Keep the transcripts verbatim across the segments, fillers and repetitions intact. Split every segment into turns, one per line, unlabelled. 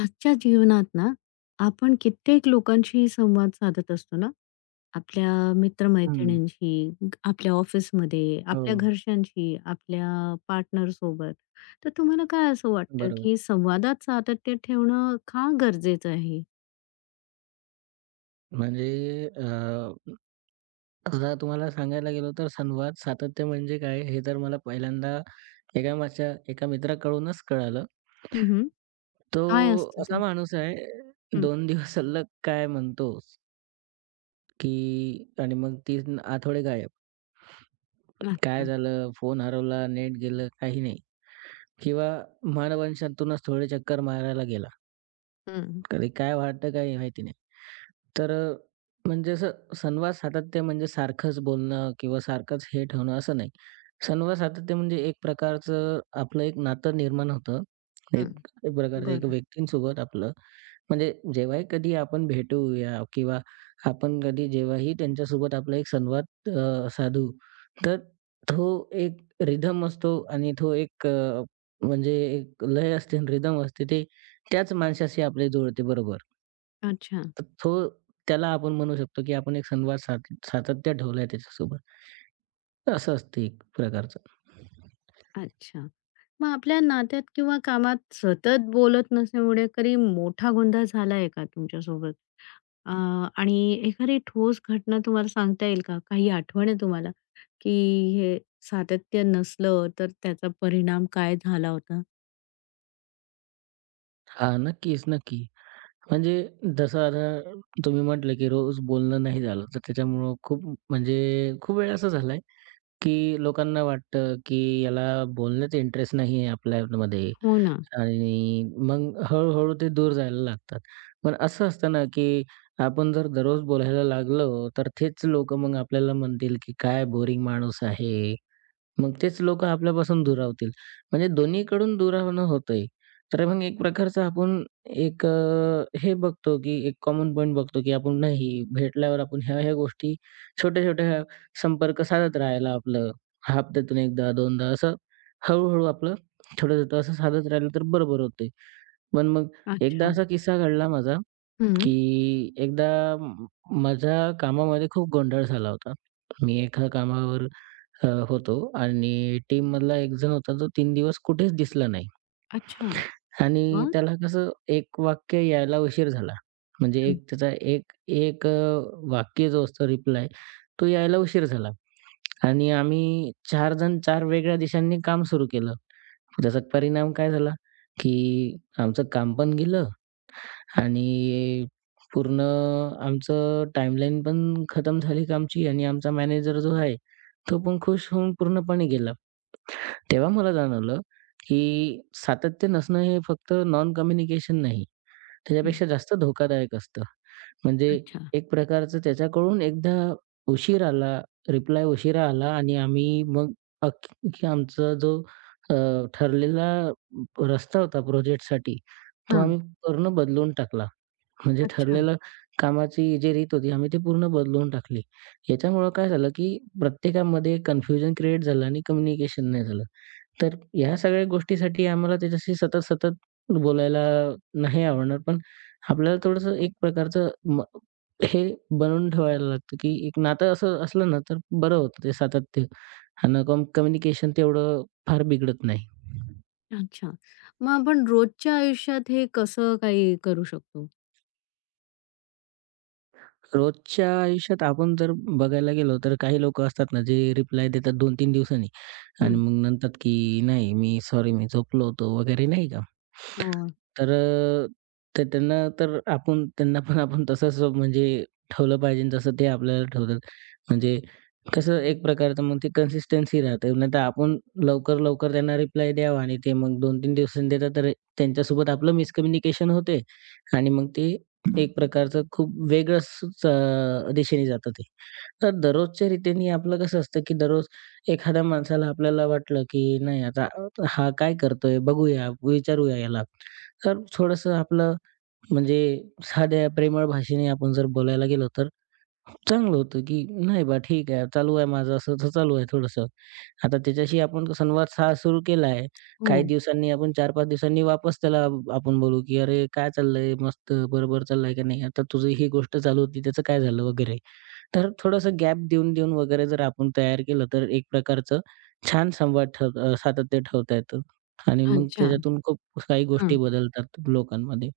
आजच्या जीवनात ना, आपण कित्येक लोकांशी संवाद साधत असतो ना, आपल्या
हं.
मित्रमैत्रिणींशी, ग- आपल्या ऑफिसमध्ये,
हो,
आपल्या घरच्यांशी, आपल्या पार्टनरसोबत. तर तुम्हाला काय असं वाटतं,
बरोबर.
की संवादात सातत्य ठेवणं का गरजेचं आहे?
म्हणजे अ, आता तुम्हाला सांगायला गेलो तर संवाद सातत्य म्हणजे काय हे तर मला पहिल्यांदा एका माझ्या एका मित्राकडूनच कळालं.
हं,
तो
काय असतं
असा
ते?
माणूस आहे,
हं,
दोन दिवस सलग काय म्हणतोस, की आणि मग तीन आठवडे गायब. काय
अच्छा.
झालं? फोन हरवला, नेट गेलं, काही नाही किंवा मानववंशातूनच थोडे चक्कर मारायला गेला.
हं,
कधी काय वाटतं काही माहिती नाही. तर अ, म्हणजे असं संवाद सातत्य म्हणजे सारखंच बोलणं किंवा सारखंच हे ठेवणं असं नाही. संवाद सातत्य म्हणजे एक प्रकारचं आपलं एक नातं निर्माण होतं. एक
हं.
एक प्रकारचं एक
बरं.
व्यक्तींसोबत आपलं म्हणजे जेव्हाही कधी आपण भेटूया किंवा आपण कधी जेव्हाही त्यांच्यासोबत आपला एक संवाद अ, साधू, तर तो एक रिदम असतो आणि तो एक अ, म्हणजे एक लय असते आणि असते. ते त्याच माणसाशी आपले जुळते बरोबर.
अच्छा,
तर तो, त्याला आपण म्हणू शकतो, की आपण एक संवाद साध सातत्य ठेवलाय त्याच्यासोबत. असं असतं एक प्रकारचं.
अच्छा. मग आपल्या नात्यात किंवा कामात सतत बोलत नसल्यामुळे कधी मोठा गोंधळ झाला का तुमच्यासोबत? अ, आणि एखादी ठोस घटना तुम्हाला सांगता येईल का? काही आठवण आहे तुम्हाला, की हे सातत्य नसलं तर त्याचा परिणाम काय झाला होता?
हां, नक्कीच, नक्की. म्हणजे जसं आता तुम्ही म्हटलं, की रोज बोलणं नाही झालं, तर त्याच्यामुळं खूप म्हणजे खूप वेळा असं झालंय, की लोकांना वाटतं, की याला बोलण्यात इंटरेस्ट नाही आहे आपल्यामध्ये
हो ना.
आणि मग हळू ते दूर जायला लागतात. पण असं असतं ना, की आपण जर दररोज बोलायला लागलो, तर तेच लोक मग आपल्याला म्हणतील, की "काय बोरिंग माणूस आहे." मग तेच लोकं आपल्यापासून दुरावतील. म्हणजे दोन्हीकडून दुरावणं होतंय. तर मग एक प्रकारचं आपण एक अ, हे बघतो, की एक कॉमन पॉइंट बघतो, की आपण नाही भेटल्यावर आपण ह्या-ह्या गोष्टी छोट्या-छोट्या संपर्क साधत राहायला आपलं हप्त्यातून एकदा, दोनदा असं हळू आपलं छोटं-छोटं असं साधत राहिलं तर बरोबर होते. पण मग एकदा
अच्छा.
असा किस्सा घडला माझा,
हं.
की एकदा म- माझ्या कामामध्ये खूप गोंधळ झाला होता. मी एका कामावर अ, होतो आणि टीममधला एक जण होता जो तीन दिवस कुठेच दिसला नाही.
अच्छा.
आणि
मग?
त्याला कसं एक वाक्य यायला उशीर झाला. म्हणजे
हं,
एक त्याचा एक एक अ, वाक्य जो असतो रिप्लाय तो यायला उशीर झाला. आणि आम्ही चार जण चार वेगळ्या दिशांनी काम सुरू केलं. त्याचा परिणाम काय झाला, की आमचं काम पण गेलं आणि पूर्ण आमचं टाईमलाईन पण खतम झाली कामची आणि आमचा मॅनेजर जो आहे, तो पण खुश होऊन पूर्णपणे गेला. तेव्हा मला जाणवलं, की सातत्य नसणं हे फक्त नॉन कम्युनिकेशन नाही.
हं.
त्याच्यापेक्षा जास्त धोकादायक असतं. म्हणजे
अच्छा.
एक प्रकारचं त्याच्याकडून एकदा उशीर आला, रिप्लाय उशिरा आला आणि आम्ही मग अख्खी आमचा जो अ, ठरलेला रस्ता होता प्रोजेक्टसाठी, तो
हां.
आम्ही पूर्ण बदलून टाकला. म्हणजे
अच्छा.
ठरलेलं कामाची जी रीत होती, आम्ही ती पूर्ण बदलून टाकली. याच्यामुळं काय झालं, की प्रत्येकामध्ये कन्फ्युजन क्रिएट झालं आणि कम्युनिकेशन नाही झालं. तर ह्या सगळ्या गोष्टीसाठी आम्हाला त्याच्याशी सतत, सतत बोलायला नाही आवडणार. पण आपल्याला थोडंसं एक प्रकारचं म हे बनवून ठेवायला लागतं, की एक नातं असं असलं ना, तर बरं होतं ते सातत्य आणि कम कम्युनिकेशन तेवढं फार बिघडत नाही.
अच्छा. मग आपण रोजच्या आयुष्यात हे कसं काही करू शकतो?
रोजच्या आयुष्यात आपण जर बघायला गेलो, तर काही लोकं असतात ना, जे रिप्लाय देतात दोन-तीन दिवसांनी आणि
हं.
मग म्हणतात, की "नाही, मी सॉरी, मी झोपलो होतो" वगैरे नाही का.
अ,
तर अ, तर त्यांना तर आपण त्यांना पण आपण तसंच म्हणजे ठेवलं पाहिजे जसं ते आपल्याला ठेवतात. म्हणजे कसं एक प्रकारचं मग ती कन्सिस्टन्सी राहते. नाहीतर आपण लवकर-लवकर त्यांना रिप्लाय द्यावा आणि ते मग दोन-तीन दिवसांनी देतात, तर त्यांच्यासोबत आपलं मिसकम्युनिकेशन होते आणि मग ते एक प्रकारचं खूप वेगळंच अ, दिशेने जातं ते. तर दररोजच्या रीतीने आपलं कसं असतं, की दररोज एखाद्या माणसाला आपल्याला वाटलं, की नाही आता हा काय करतोय बघूया, विचारूया याला. तर थोडंसं आपलं म्हणजे साध्या प्रेमळ भाषेने आपण जर बोलायला गेलो तर चांगलं होतं, की "नाही बा ठीक आहे, चालू आहे माझं असं-असं चालू आहे थोडंसं." आता त्याच्याशी आपण संवाद हा सुरू केला आहे. काही
हो.
दिवसांनी आपण चार-पाच दिवसांनी वापस त्याला आपण बोलू, की "अरे काय चाललंय? मस्त बरोबर चाललंय का नाही? आता तुझी ही गोष्ट चालू होती त्याचं काय झालं?" वगैरे. तर थोडंसं गॅप देऊन-देऊन वगैरे जर आपण तयार केलं तर एक प्रकारचं छान संवाद ठेव अ, सातत्य ठेवता येतं आणि मग
अच्छा.
त्याच्यातून खूप काही गोष्टी
हां.
बदलतात लोकांमध्ये.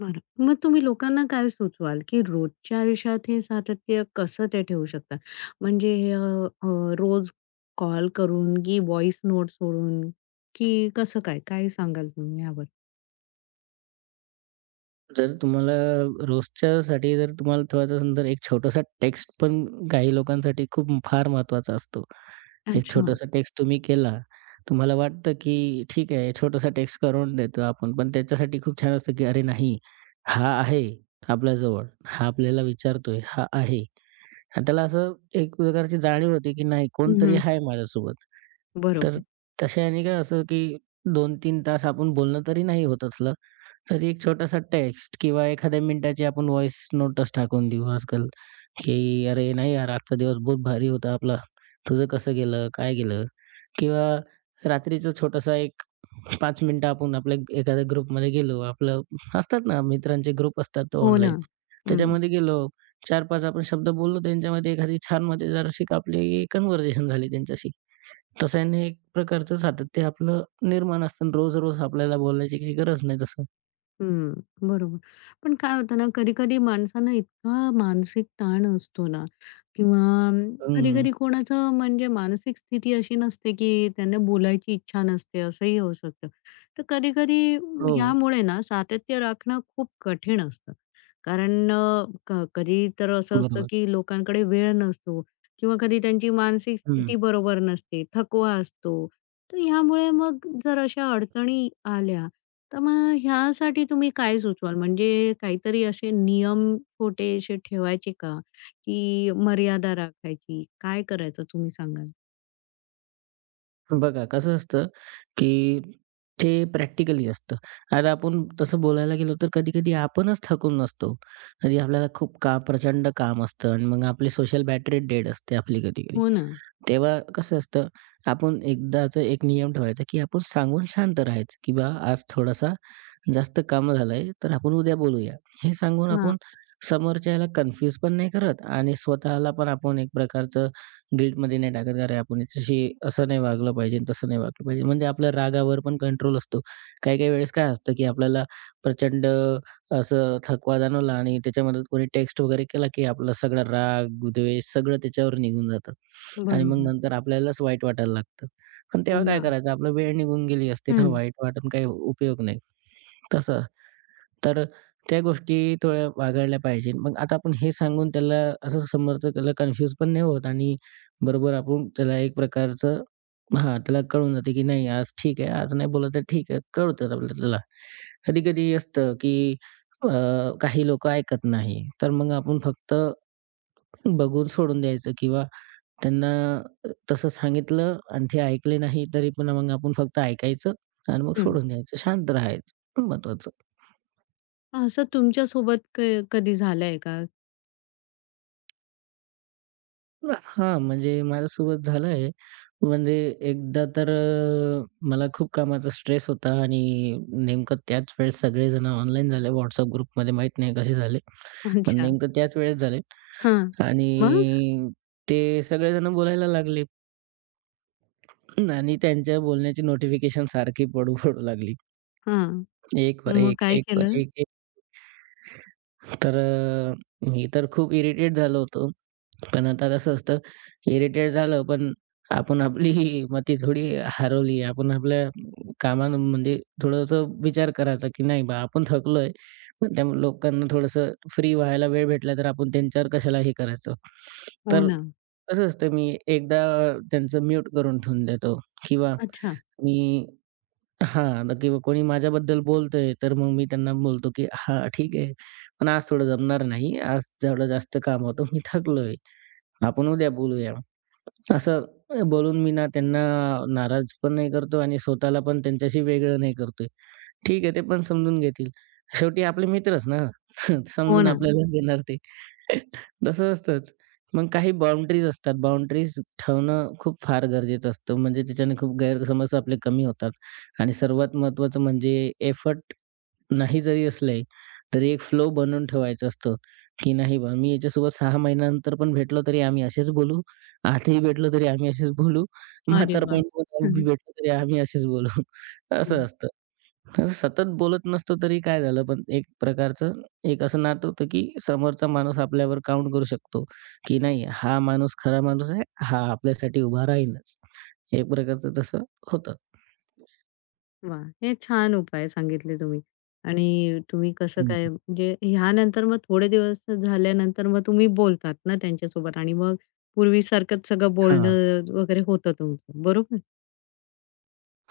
बरं. मग तुम्ही लोकांना काय सुचवाल, की रोजच्या आयुष्यात हे सातत्य कसं ते ठेवू शकतात? म्हणजे हे, अ, अ, रोज कॉल करून की व्हॉइस नोट सोडून की कसं काय? काय सांगाल तुम्ही यावर?
जर तुम्हाला रोजच्यासाठी जर तुम्हाला ठेवायचं असेल, तर एक छोटासा टेक्स्ट पण काही लोकांसाठी खूप फार महत्त्वाचा असतो. एक
अच्छा.
छोटासा टेक्स्ट तुम्ही केला. तुम्हाला वाटतं, की ठीक आहे, छोटासा टेक्स्ट करून देतो आपण. पण त्याच्यासाठी खूप छान असतं, की "अरे नाही, हा आहे आपल्याजवळ. हा आपल्याला विचारतोय. हा आहे." आणि त्याला असं एक प्रकारची जाणीव होते, की नाही
हं,
कोणतरी
हं.
आहे माझ्यासोबत. तर
बरोबर.
तशाने काय असं, की दोन-तीन तास आपण बोलणं तरी नाही होत असलं. तरी एक छोटासा टेक्स्ट किंवा एखाद्या मिनिटाची आपण व्हॉइस नोटच टाकून देऊ आजकाल, की "अरे नाही यार, आजचा दिवस बहुत भारी होता आपला. तुझं कसं गेलं? काय गेलं?" किंवा रात्रीचा छोटासा एक पाच मिनिटं आपण आपल्या एखाद्या ग्रुपमध्ये गेलो. आपलं असतात ना मित्रांचे ग्रुप असतात
हो ना.
ऑनलाईन.
हं.
त्याच्यामध्ये गेलो. चार-पाच आपण शब्द बोललो त्यांच्यामध्ये एखादी छान मजेदार अशी आपली कन्व्हर्सेशन झाली त्यांच्याशी. तशाने एक प्रकारचं सातत्य आपलं निर्माण असतं. रोज-रोज आपल्याला बोलायची काही गरज नाही तसं.
हम्म, बरोबर. पण काय होतं ना, कधी-कधी माणसांना इतका मानसिक ताण असतो ना किंवा
हं.
कधी-कधी कोणाचं म्हणजे मानसिक स्थिती अशी नसते, की त्यांना बोलायची इच्छा नसते, असंही होऊ शकतं. तर कधी-कधी
हो,
ह्यामुळे ना सातत्य राखणं खूप कठीण असतं. कारण अ, क कधी तर असं असतं,
बरोबर.
की लोकांकडे वेळ नसतो किंवा कधी त्यांची मानसिक
हं.
स्थिती बरोबर नसते, थकवा असतो. तर ह्यामुळे मग जर अशा अडचणी आल्या, तर मग ह्यासाठी तुम्ही काय सुचवाल? म्हणजे काहीतरी असे नियम छोटे असे ठेवायचे का? की मर्यादा राखायची? काय करायचं तुम्ही सांगाल?
बघा कसं असतं, की ते प्रॅक्टिकली असतं. आता आपण तसं बोलायला गेलो तर कधी-कधी आपणच थकून नसतो. कधी आपल्याला खूप का प्रचंड काम असतं आणि मग आपली सोशल बॅटरी डेड असते आपली कधी-कधी.
हो ना.
तेव्हा कसं असतं, आपण एकदाचं एक नियम ठेवायचा, की आपण सांगून शांत राहायचं, की "बा आज थोडासा जास्त कामं झालंय, तर आपण उद्या बोलूया. हे सांगून
हां,
आपण समोरच्याला कन्फ्यूज पण नाही करत आणि स्वतःला पण आपण एक प्रकारचं गिल्टमध्ये नाही टाकत. "अरे, आपण याच्याशी असं नाही वागलं पाहिजे, तसं नाही वागलं पाहिजे." म्हणजे आपल्या रागावर पण कंट्रोल असतो. काही-काही वेळेस काय असतं, की आपल्याला प्रचंड असं थकवा जाणवला आणि त्याच्यामध्ये कोणी टेक्स्ट वगैरे केला, की आपला सगळा राग, द्वेष सगळं त्याच्यावर निघून जातं आणि मग
बरोबर.
नंतर आपल्यालाच वाईट वाटायला लागतं. पण
हो
तेव्हा काय
ना.
करायचं? आपला वेळ निघून गेली असते ना,
हं,
वाईट वाटून काही उपयोग नाही. तसं तर त्या गोष्टी थोड्या वागळल्या पाहिजे. मग आता आपण हे सांगून त्याला असं समोरचं त्याला कन्फ्यूज पण नाही होत आणि बरोबर आपण त्याला एक प्रकारचं हां, त्याला कळून जाते की नाही आज ठीक आहे, आज नाही बोलला तर ठीक आहे. कळतं आपल्याला त्याला. कधी-कधी असतं की अ, काही लोकं ऐकत नाही. तर मग आपण फक्त बघून सोडून द्यायचं किंवा त्यांना अ, तसं सांगितलं आणि ते ऐकले नाही तरी पण मग आपण फक्त ऐकायचं आणि मग
हं.
सोडून द्यायचं. शांत राहायचं महत्वाचं.
असं तुमच्यासोबत क कधी झालंय का?
हां, म्हणजे माझ्यासोबत झालं आहे. म्हणजे एकदा तर अ, मला खूप कामाचा स्ट्रेस होता आणि नेमकं त्याच वेळेस सगळेजण ऑनलाईन झाले. WhatsApp ग्रुपमध्ये माहीत नाही कसे झाले. पण
अच्छा.
नेमकं त्याच वेळेस झाले
हां. मग?
आणि ते सगळेजण बोलायला लागले आणि त्यांच्या बोलण्याची नोटिफिकेशन सारखी पडू, पडू लागली.
हां.
एक वर
मग
एक,
काय
एक वर
केलं?
एक, एक. तर अ, मी तर खूप इरिटेट झालो होतो. पण आता कसं असतं, इरिटेट झालं, पण आपण आपली मती थोडी हरवली. आपण आपल्या कामानं म्हणजे थोडंसं विचार करायचा, की नाही बा आपण थकलोय. पण त्या लोकांना थोडंसं फ्री व्हायला वेळ भेटला, तर आपण त्यांच्यावर कशाला हे करायचं.
हो
तर
ना.
कसं असतं, मी एकदा त्यांचं म्यूट करून ठेवून देतो किंवा
अच्छा.
मी हां, नक्की कोणी माझ्याबद्दल बोलतंय, तर मग मी त्यांना बोलतो, की "हां, ठीक आहे. पण आज थोडं जमणार नाही. आज थोडं जास्त काम होतं. मी थकलोय. आपण उद्या बोलूया." असं बोलून मी ना त्यांना नाराज पण नाही करतो आणि स्वतःला पण त्यांच्याशी वेगळं नाही करतोय. ठीक आहे, ते पण समजून घेतील. शेवटी आपले मित्रच ना.
हो
समजून
ना.
आपल्यालाच घेणार ते. तसं असतंच. मग काही बाउंडरीज असतात. बाउंडरीज ठेवणं खूप फार गरजेचं असतं. म्हणजे त्याच्याने खूप गैरसमज आपले कमी होतात आणि सर्वात महत्त्वाचं म्हणजे एफर्ट नाही जरी असले, तरी एक फ्लो बनवून ठेवायचा असतो, की नाही बा मी याच्यासोबत सहा महिन्यानंतर पण भेटलो तरी आम्ही असेच बोलू. आजही भेटलो तरी आम्ही असेच बोलू.
अरे वाह!
म्हातारपणी पण आम्ही भेटलो तरी आम्ही असेच बोलू. असं असतं. असं सतत बोलत नसतो तरी काय झालं, पण एक प्रकारचं एक असं नातं होतं, की समोरचा माणूस आपल्यावर काउंट करू शकतो, की नाही हा माणूस खरा माणूस आहे. हा आपल्यासाठी उभा राहीलच. एक प्रकारचं तसं होतं.
वा, हे छान उपाय सांगितले तुम्ही. आणि तुम्ही कसं
हं,
काय
हं.
म्हणजे ह्यानंतर मग थोडे दिवस झाल्यानंतर मग तुम्ही बोलतात ना त्यांच्यासोबत आणि मग पूर्वीसारखंच सगळं बोलणं वगैरे होतं तुमचं, बरोबर?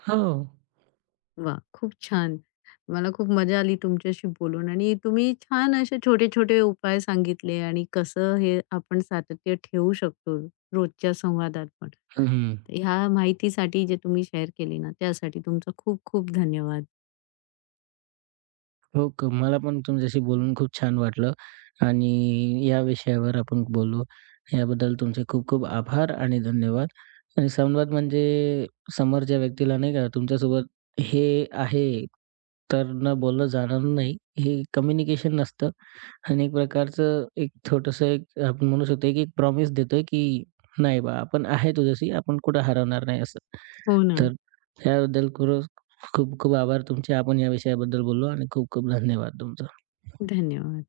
हो.
वाह! खूप छान. मला खूप मजा आली तुमच्याशी बोलून आणि तुम्ही छान असे छोटे-छोटे उपाय सांगितले आणि कसं हे आपण सातत्य ठेवू शकतो रोजच्या संवादात पण.
हं,
तर ह्या माहितीसाठी जे तुम्ही शेअर केली ना, त्यासाठी तुमचा खूप खूप धन्यवाद.
हो का. मला पण तुमच्याशी बोलून खूप छान वाटलं आणि या विषयावर आपण बोललो. याबद्दल तुमचे खूप खूप आभार आणि धन्यवाद. आणि संवाद म्हणजे समोरच्या व्यक्तीला नाही का तुमच्यासोबत हे आहे, तर न बोललं जाणार नाही, हे कम्युनिकेशन नसतं. आणि एक प्रकारचं एक छोटंसं एक आपण म्हणू शकतो, की एक प्रॉमिस देतोय, की नाही बा, आपण आहे तुझ्याशी, आपण कुठं हरवणार नाही असं.
हो ना.
तर त्याबद्दल खरंच खूप खूप आभार तुमचे. आपण या विषयाबद्दल बोललो आणि खूप खूप धन्यवाद तुमचा.
धन्यवाद.